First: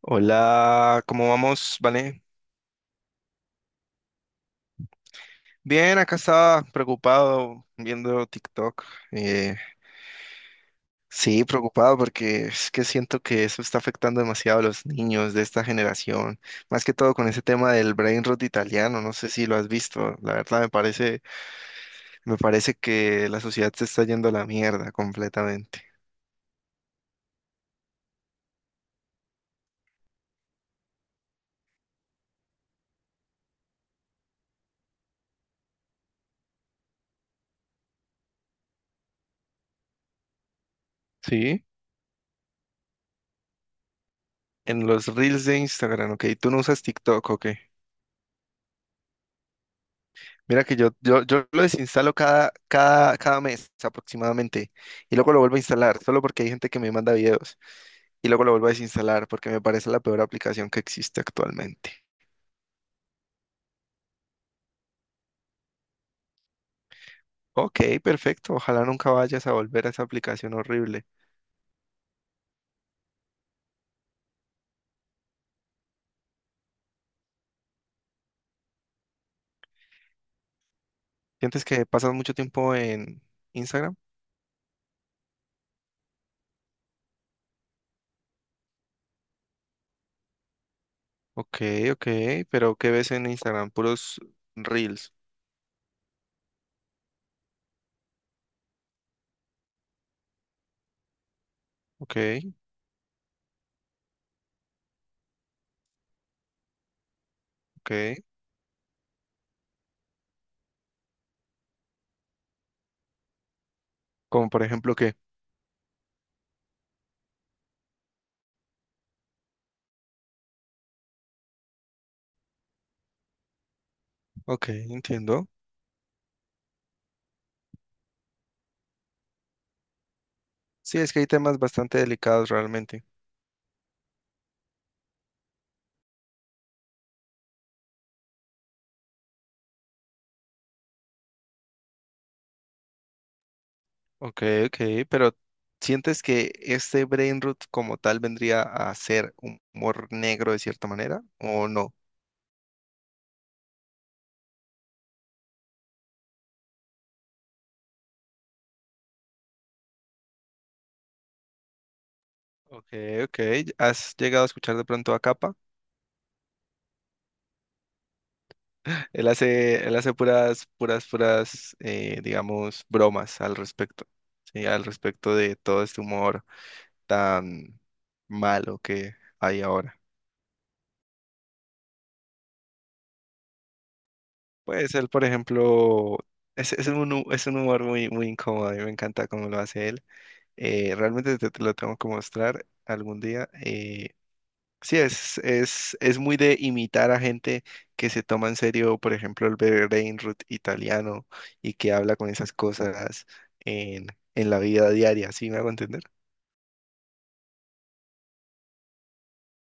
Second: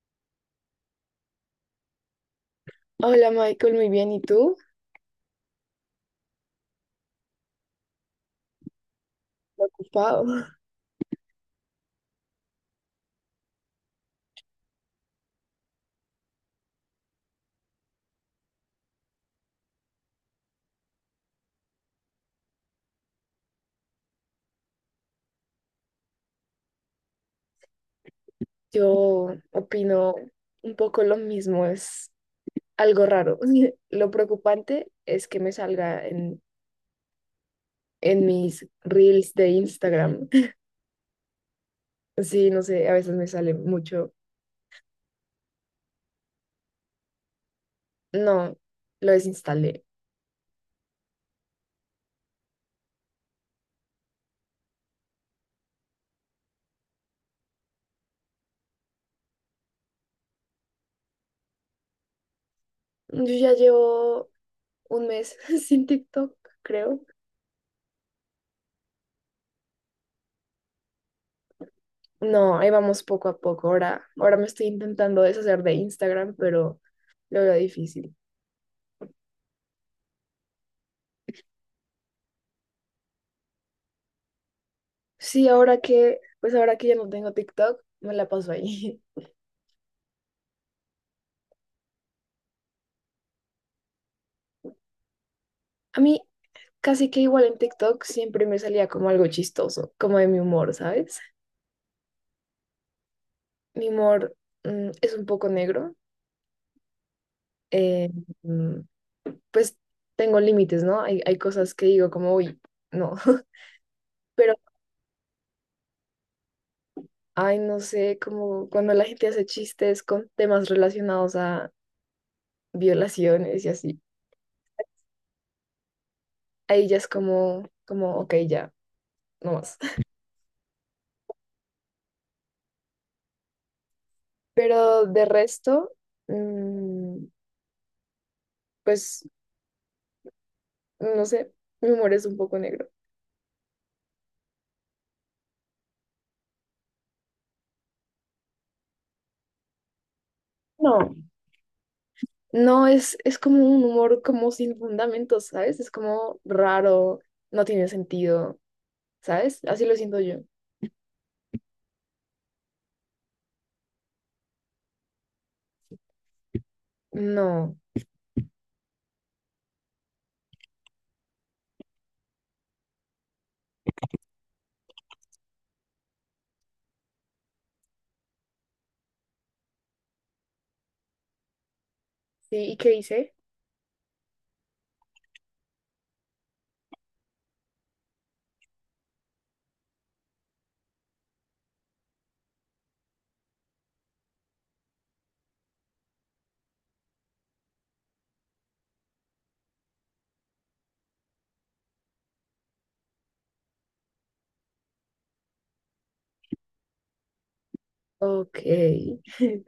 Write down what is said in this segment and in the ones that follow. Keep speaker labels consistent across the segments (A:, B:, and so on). A: Hola, ¿cómo vamos? Vale.
B: Hola Michael, muy bien. ¿Y tú?
A: Bien, acá estaba preocupado viendo TikTok. Eh,
B: Ocupado.
A: sí, preocupado porque es que siento que eso está afectando demasiado a los niños de esta generación. Más que todo con ese tema del brain rot italiano. No sé si lo has visto. La verdad me parece que la sociedad se está yendo a la mierda completamente.
B: Yo opino un poco lo mismo, es algo raro. Lo preocupante es que me salga en mis reels de Instagram.
A: Sí.
B: Sí, no sé, a veces me sale mucho.
A: En los reels de Instagram, ok. ¿Tú no usas TikTok, ok?
B: No, lo desinstalé.
A: Mira que yo lo desinstalo cada mes aproximadamente y luego lo vuelvo a instalar, solo porque hay gente que me manda videos y luego lo vuelvo a desinstalar porque me parece la peor aplicación que existe actualmente.
B: Yo ya llevo un mes sin TikTok, creo.
A: Ok, perfecto. Ojalá nunca vayas a volver a esa aplicación horrible.
B: No, ahí vamos poco a poco. Ahora me estoy intentando deshacer de Instagram, pero lo veo difícil.
A: ¿Sientes que pasas mucho tiempo en Instagram?
B: Sí, ahora que, pues ahora que ya no tengo TikTok, me la paso ahí.
A: Ok, ok, pero ¿qué ves en Instagram? Puros reels.
B: A mí casi que igual en TikTok siempre me salía como algo chistoso, como de mi humor, ¿sabes?
A: Ok,
B: Mi humor es un poco negro.
A: ok.
B: eh, mm, pues tengo límites, ¿no? Hay cosas que digo como, uy, no.
A: Como
B: Pero,
A: por ejemplo, ¿qué?
B: ay, no sé, como cuando la gente hace chistes con temas relacionados a violaciones y así.
A: Ok, entiendo.
B: Ahí ya es como, como, ok, ya, no más.
A: Sí, es que hay temas bastante delicados realmente.
B: Pero de resto... mm, pues, no sé, mi humor es un poco negro.
A: Ok, ok, pero ¿sientes que este brain rot como tal vendría a ser humor negro de cierta
B: No.
A: manera o no?
B: No, es como un humor como sin fundamentos, ¿sabes? Es como raro, no tiene sentido, ¿sabes? Así lo siento yo.
A: Ok, ok, ¿has llegado a escuchar de pronto a Capa?
B: No.
A: Él hace puras, digamos, bromas al respecto, ¿sí? Al respecto de todo este humor tan malo que hay ahora.
B: Sí, ¿y qué hice?
A: Pues él, por ejemplo, es un humor muy, muy incómodo y me encanta cómo lo hace él. Realmente te lo tengo que mostrar algún día. Sí, es muy de imitar a gente que se toma en serio, por ejemplo, el Berenrut italiano y que habla con esas cosas en, en la vida diaria, ¿sí me hago entender?
B: Ok.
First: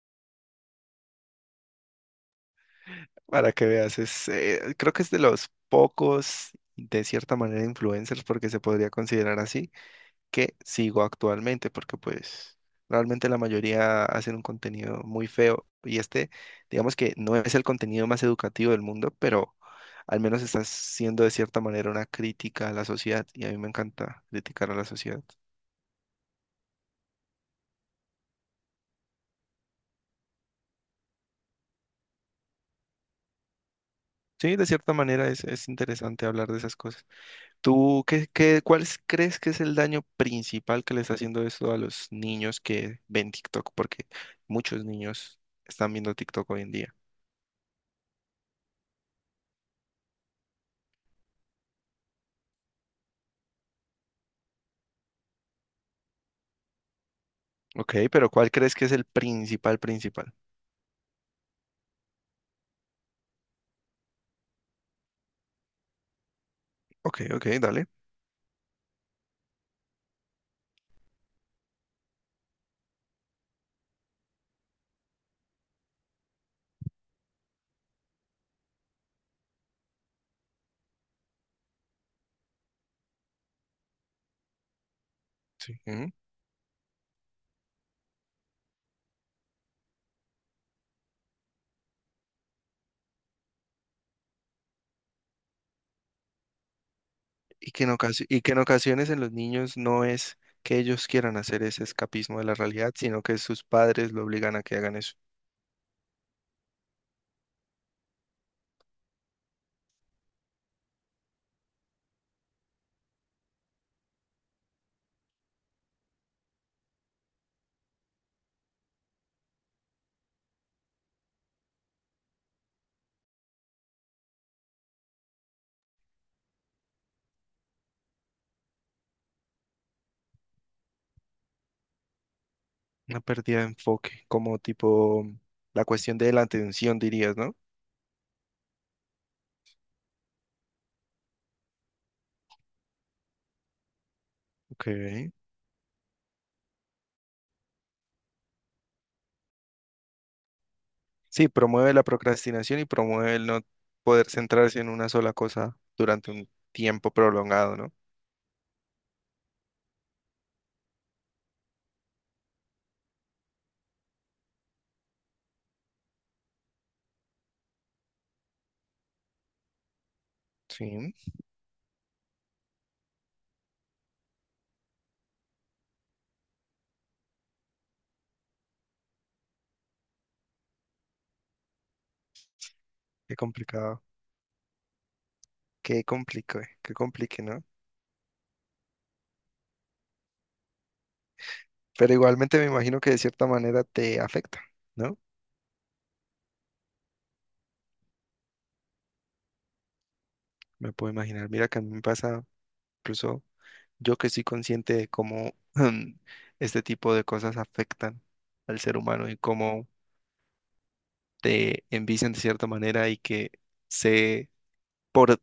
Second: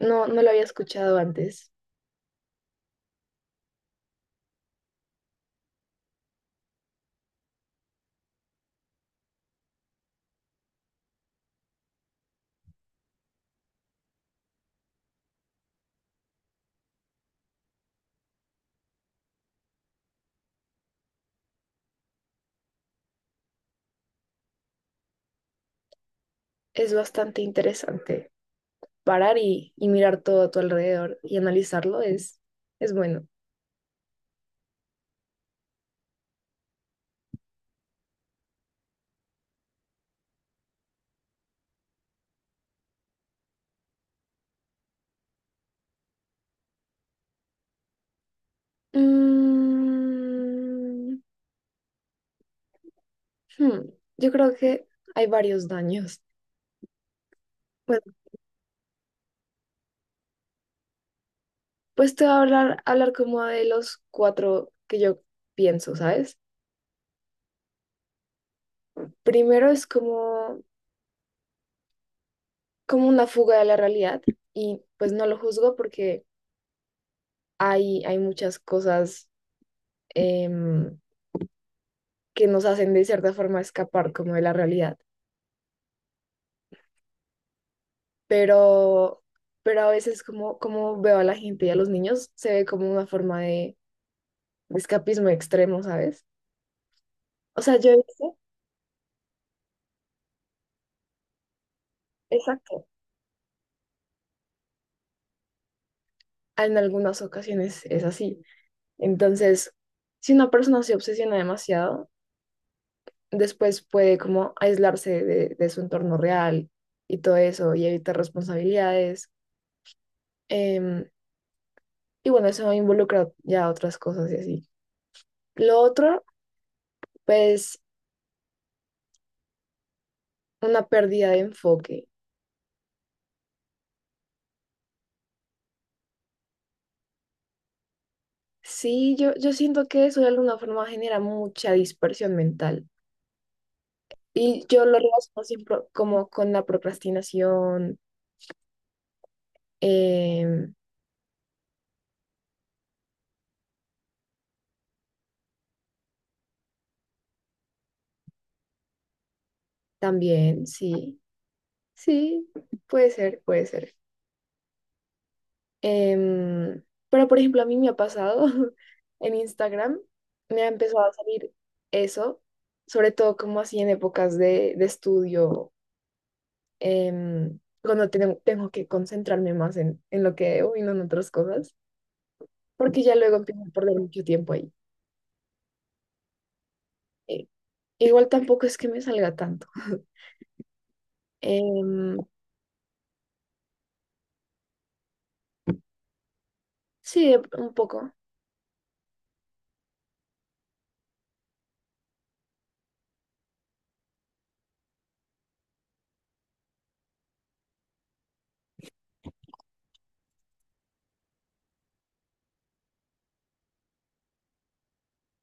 B: No, no lo había escuchado antes.
A: Para que veas, creo que es de los pocos, de cierta manera, influencers, porque se podría considerar así que sigo actualmente, porque pues realmente la mayoría hacen un contenido muy feo y este, digamos que no es el contenido más educativo del mundo, pero al menos está siendo de cierta manera una crítica a la sociedad y a mí me encanta criticar a la sociedad.
B: Es bastante interesante. Parar y mirar todo a tu alrededor y analizarlo es bueno.
A: Sí, de cierta manera es interesante hablar de esas cosas. ¿Tú cuál crees que es el daño principal que le está haciendo esto a los niños que ven TikTok? Porque muchos niños están viendo TikTok hoy en día.
B: Mm, hmm, yo creo que hay varios daños.
A: Ok,
B: Bueno,
A: pero ¿cuál crees que es el principal, principal?
B: pues te voy a hablar como de los cuatro que yo pienso, ¿sabes?
A: Ok, ok, dale.
B: Primero es como, como una fuga de la realidad y pues no lo juzgo porque hay muchas cosas em, que nos hacen de cierta forma escapar como de la realidad,
A: Sí. Ujú.
B: pero, pero a veces como, como veo a la gente y a los niños se ve como una forma de escapismo extremo, ¿sabes? O
A: Y
B: sea,
A: que
B: yo he visto,
A: y que en ocasiones en los niños no es que ellos quieran hacer ese escapismo de la
B: exacto,
A: realidad, sino que sus padres lo obligan a que hagan eso.
B: en algunas ocasiones es así. Entonces, si una persona se obsesiona demasiado, después puede como aislarse de su entorno real y todo eso y evitar responsabilidades. em, y bueno, eso involucra ya otras cosas y así. Lo otro, pues, una pérdida de enfoque.
A: Una pérdida de enfoque, como tipo la cuestión de la atención, dirías, ¿no?
B: Sí, yo siento que eso de alguna forma genera mucha dispersión mental. Y yo
A: Ok.
B: lo relaciono siempre como con la procrastinación, em,
A: Sí, promueve la procrastinación y promueve el no poder centrarse en una sola cosa durante un tiempo prolongado, ¿no?
B: también, sí, sí, puede ser, puede ser. Em, pero, por ejemplo, a mí me ha pasado en Instagram, me ha empezado a
A: Sí,
B: salir eso, sobre todo como así en épocas de estudio, cuando tengo que concentrarme más en lo que debo y no en otras cosas, porque ya luego
A: qué
B: empiezo a perder
A: complicado.
B: mucho tiempo ahí.
A: Qué complique,
B: Eh,
A: ¿no?
B: Igual tampoco es que me salga tanto.
A: Pero
B: Em,
A: igualmente me imagino que de cierta manera te afecta, ¿no?
B: sí, un poco.
A: Me puedo imaginar. Mira que a mí me pasa, incluso yo que soy consciente de cómo este tipo de cosas afectan al ser humano y cómo te envician de cierta manera y que sé por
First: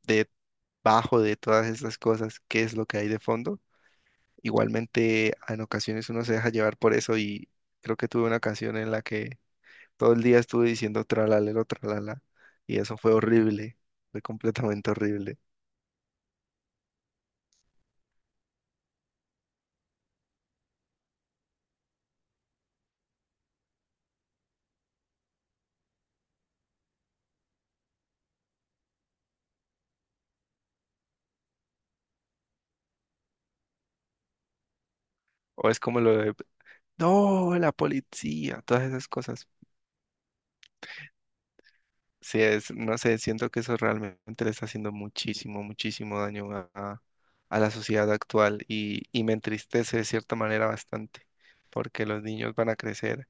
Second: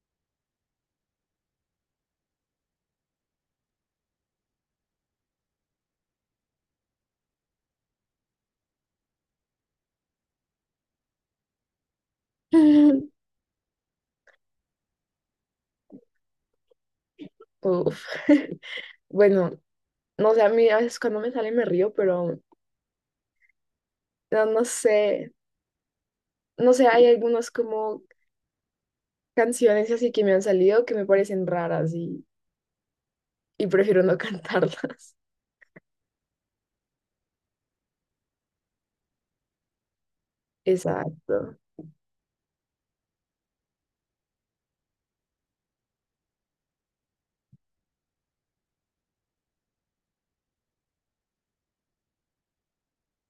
A: debajo de todas estas cosas qué es lo que hay de fondo. Igualmente, en ocasiones uno se deja llevar por eso y creo que tuve una ocasión en la que todo el día estuve diciendo tralalero, tralala, y eso fue horrible, fue completamente horrible.
B: Uf. Bueno, no sé, a mí a veces cuando me sale me río, pero no, no sé. No sé, hay algunas como canciones así que me han salido que me parecen raras y prefiero no cantarlas.
A: O es como lo de, no, la policía, todas esas cosas.
B: Exacto.
A: No sé, siento que eso realmente le está haciendo muchísimo, muchísimo daño a la sociedad actual y me entristece de cierta manera bastante, porque los niños van a crecer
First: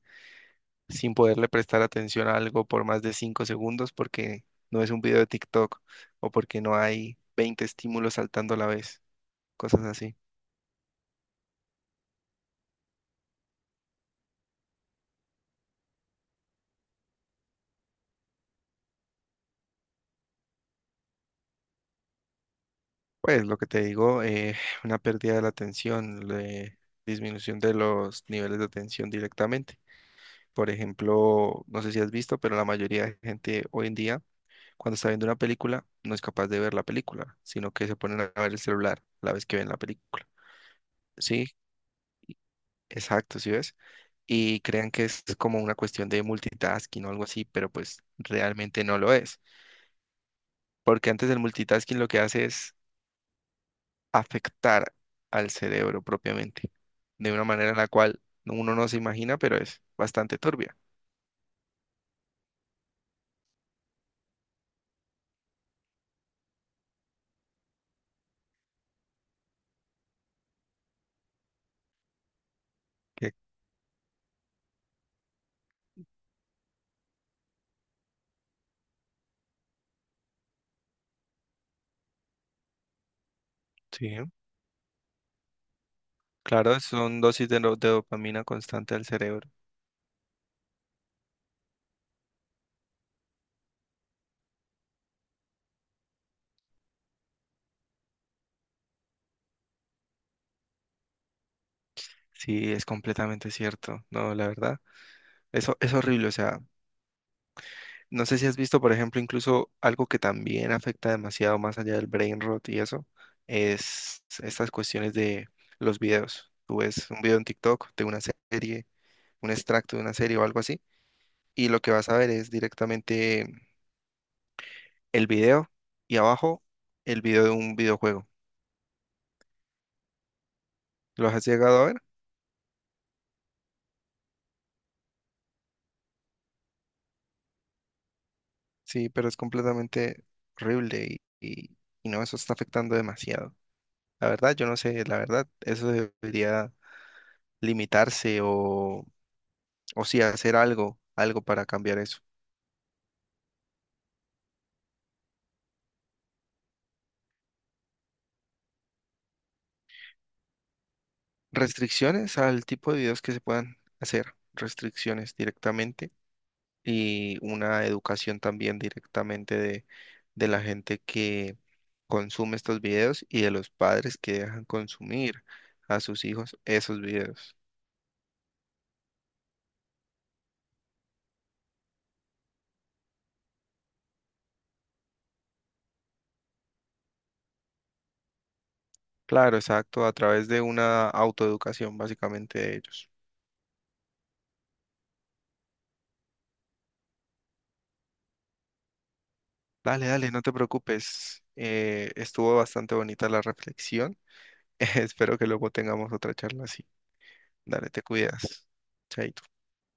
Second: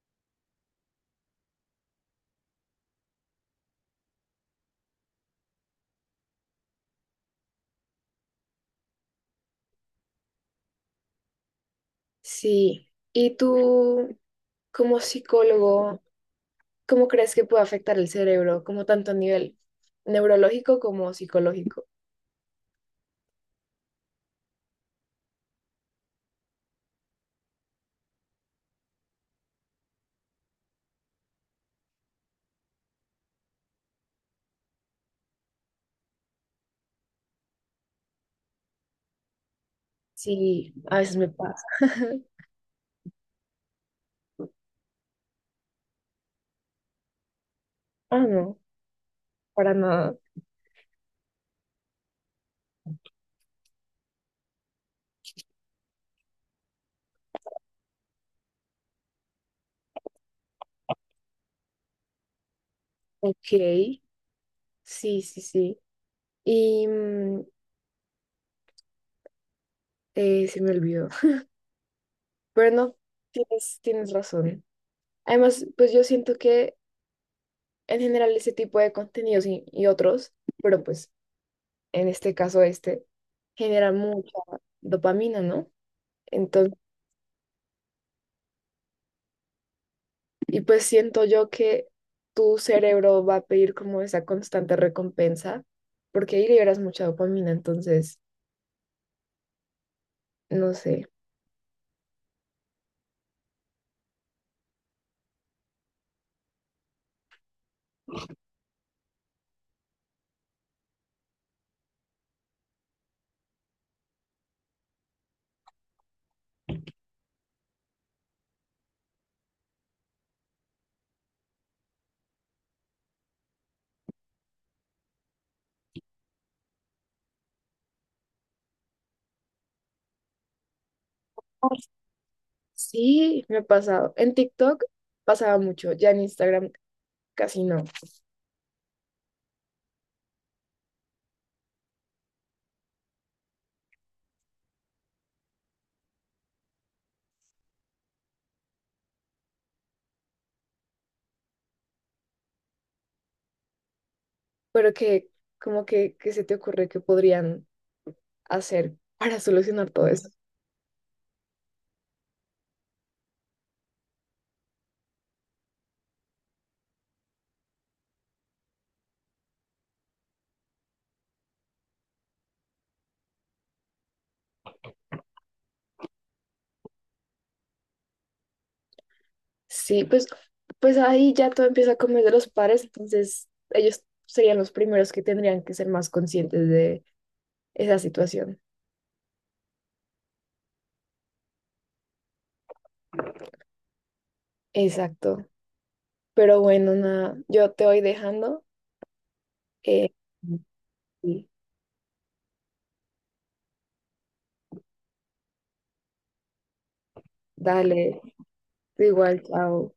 A: sin poderle prestar atención a algo por más de 5 segundos porque no es un video de TikTok o porque no hay 20 estímulos saltando a la vez, cosas así.
B: Sí. ¿Y tú, como psicólogo, cómo crees que puede afectar el cerebro, como tanto a nivel neurológico como psicológico?
A: Pues lo que te digo, una pérdida de la atención, disminución de los niveles de atención directamente. Por ejemplo, no sé si has visto, pero la mayoría de gente hoy en día, cuando está viendo una película, no es capaz de ver la película, sino que se ponen a ver el celular la vez que ven la película.
B: Sí, a veces me
A: Sí,
B: pasa.
A: exacto, ¿sí ves? Y crean que es como una cuestión de multitasking o algo así, pero pues
B: Ah, no,
A: realmente no lo es.
B: para nada.
A: Porque antes el multitasking lo que hace es afectar al cerebro propiamente, de una manera en la cual uno no se imagina, pero es bastante turbia.
B: Ok, sí, sí, sí. Y se me olvidó. Pero no,
A: Que-
B: tienes razón. Además, pues yo siento que en general ese tipo de contenidos y otros, pero pues en este caso este, genera
A: Sí,
B: mucha dopamina, ¿no? Entonces,
A: claro, son dosis de dopamina constante al cerebro.
B: y pues siento yo que tu cerebro va a pedir como esa constante recompensa, porque ahí liberas mucha dopamina, entonces, no sé.
A: Sí, es completamente cierto. No, la verdad, eso es horrible. O sea, no sé si has visto, por ejemplo, incluso algo que también afecta demasiado más allá del brain rot y eso, es estas cuestiones de los videos. Tú ves un video en TikTok de una serie, un extracto de una serie o algo así y lo que vas a ver es directamente el video y abajo el video de un videojuego. ¿Lo has llegado a ver?
B: Sí, me ha pasado. En TikTok pasaba mucho, ya en Instagram casi no,
A: Sí, pero es completamente horrible y no, eso está afectando demasiado. La verdad, yo no sé, la verdad, eso debería limitarse o sí, hacer algo, algo para cambiar eso.
B: pero que como que, qué se te ocurre que podrían hacer para solucionar todo eso.
A: Restricciones al tipo de videos que se puedan hacer, restricciones directamente y una educación también directamente de la gente que consume estos videos y de los padres que dejan consumir a sus hijos esos videos.
B: Sí, pues, pues ahí ya todo empieza a comer de los pares, entonces ellos serían los primeros que tendrían que ser más conscientes de esa situación.
A: Claro, exacto, a través de una autoeducación básicamente de ellos.
B: Exacto. Pero bueno, nada, yo te voy dejando.
A: Dale,
B: Eh,
A: dale, no te preocupes.
B: y
A: Estuvo bastante bonita la reflexión. Espero que luego tengamos otra charla así. Dale, te
B: dale,
A: cuidas.
B: igual,
A: Chaito.
B: chao.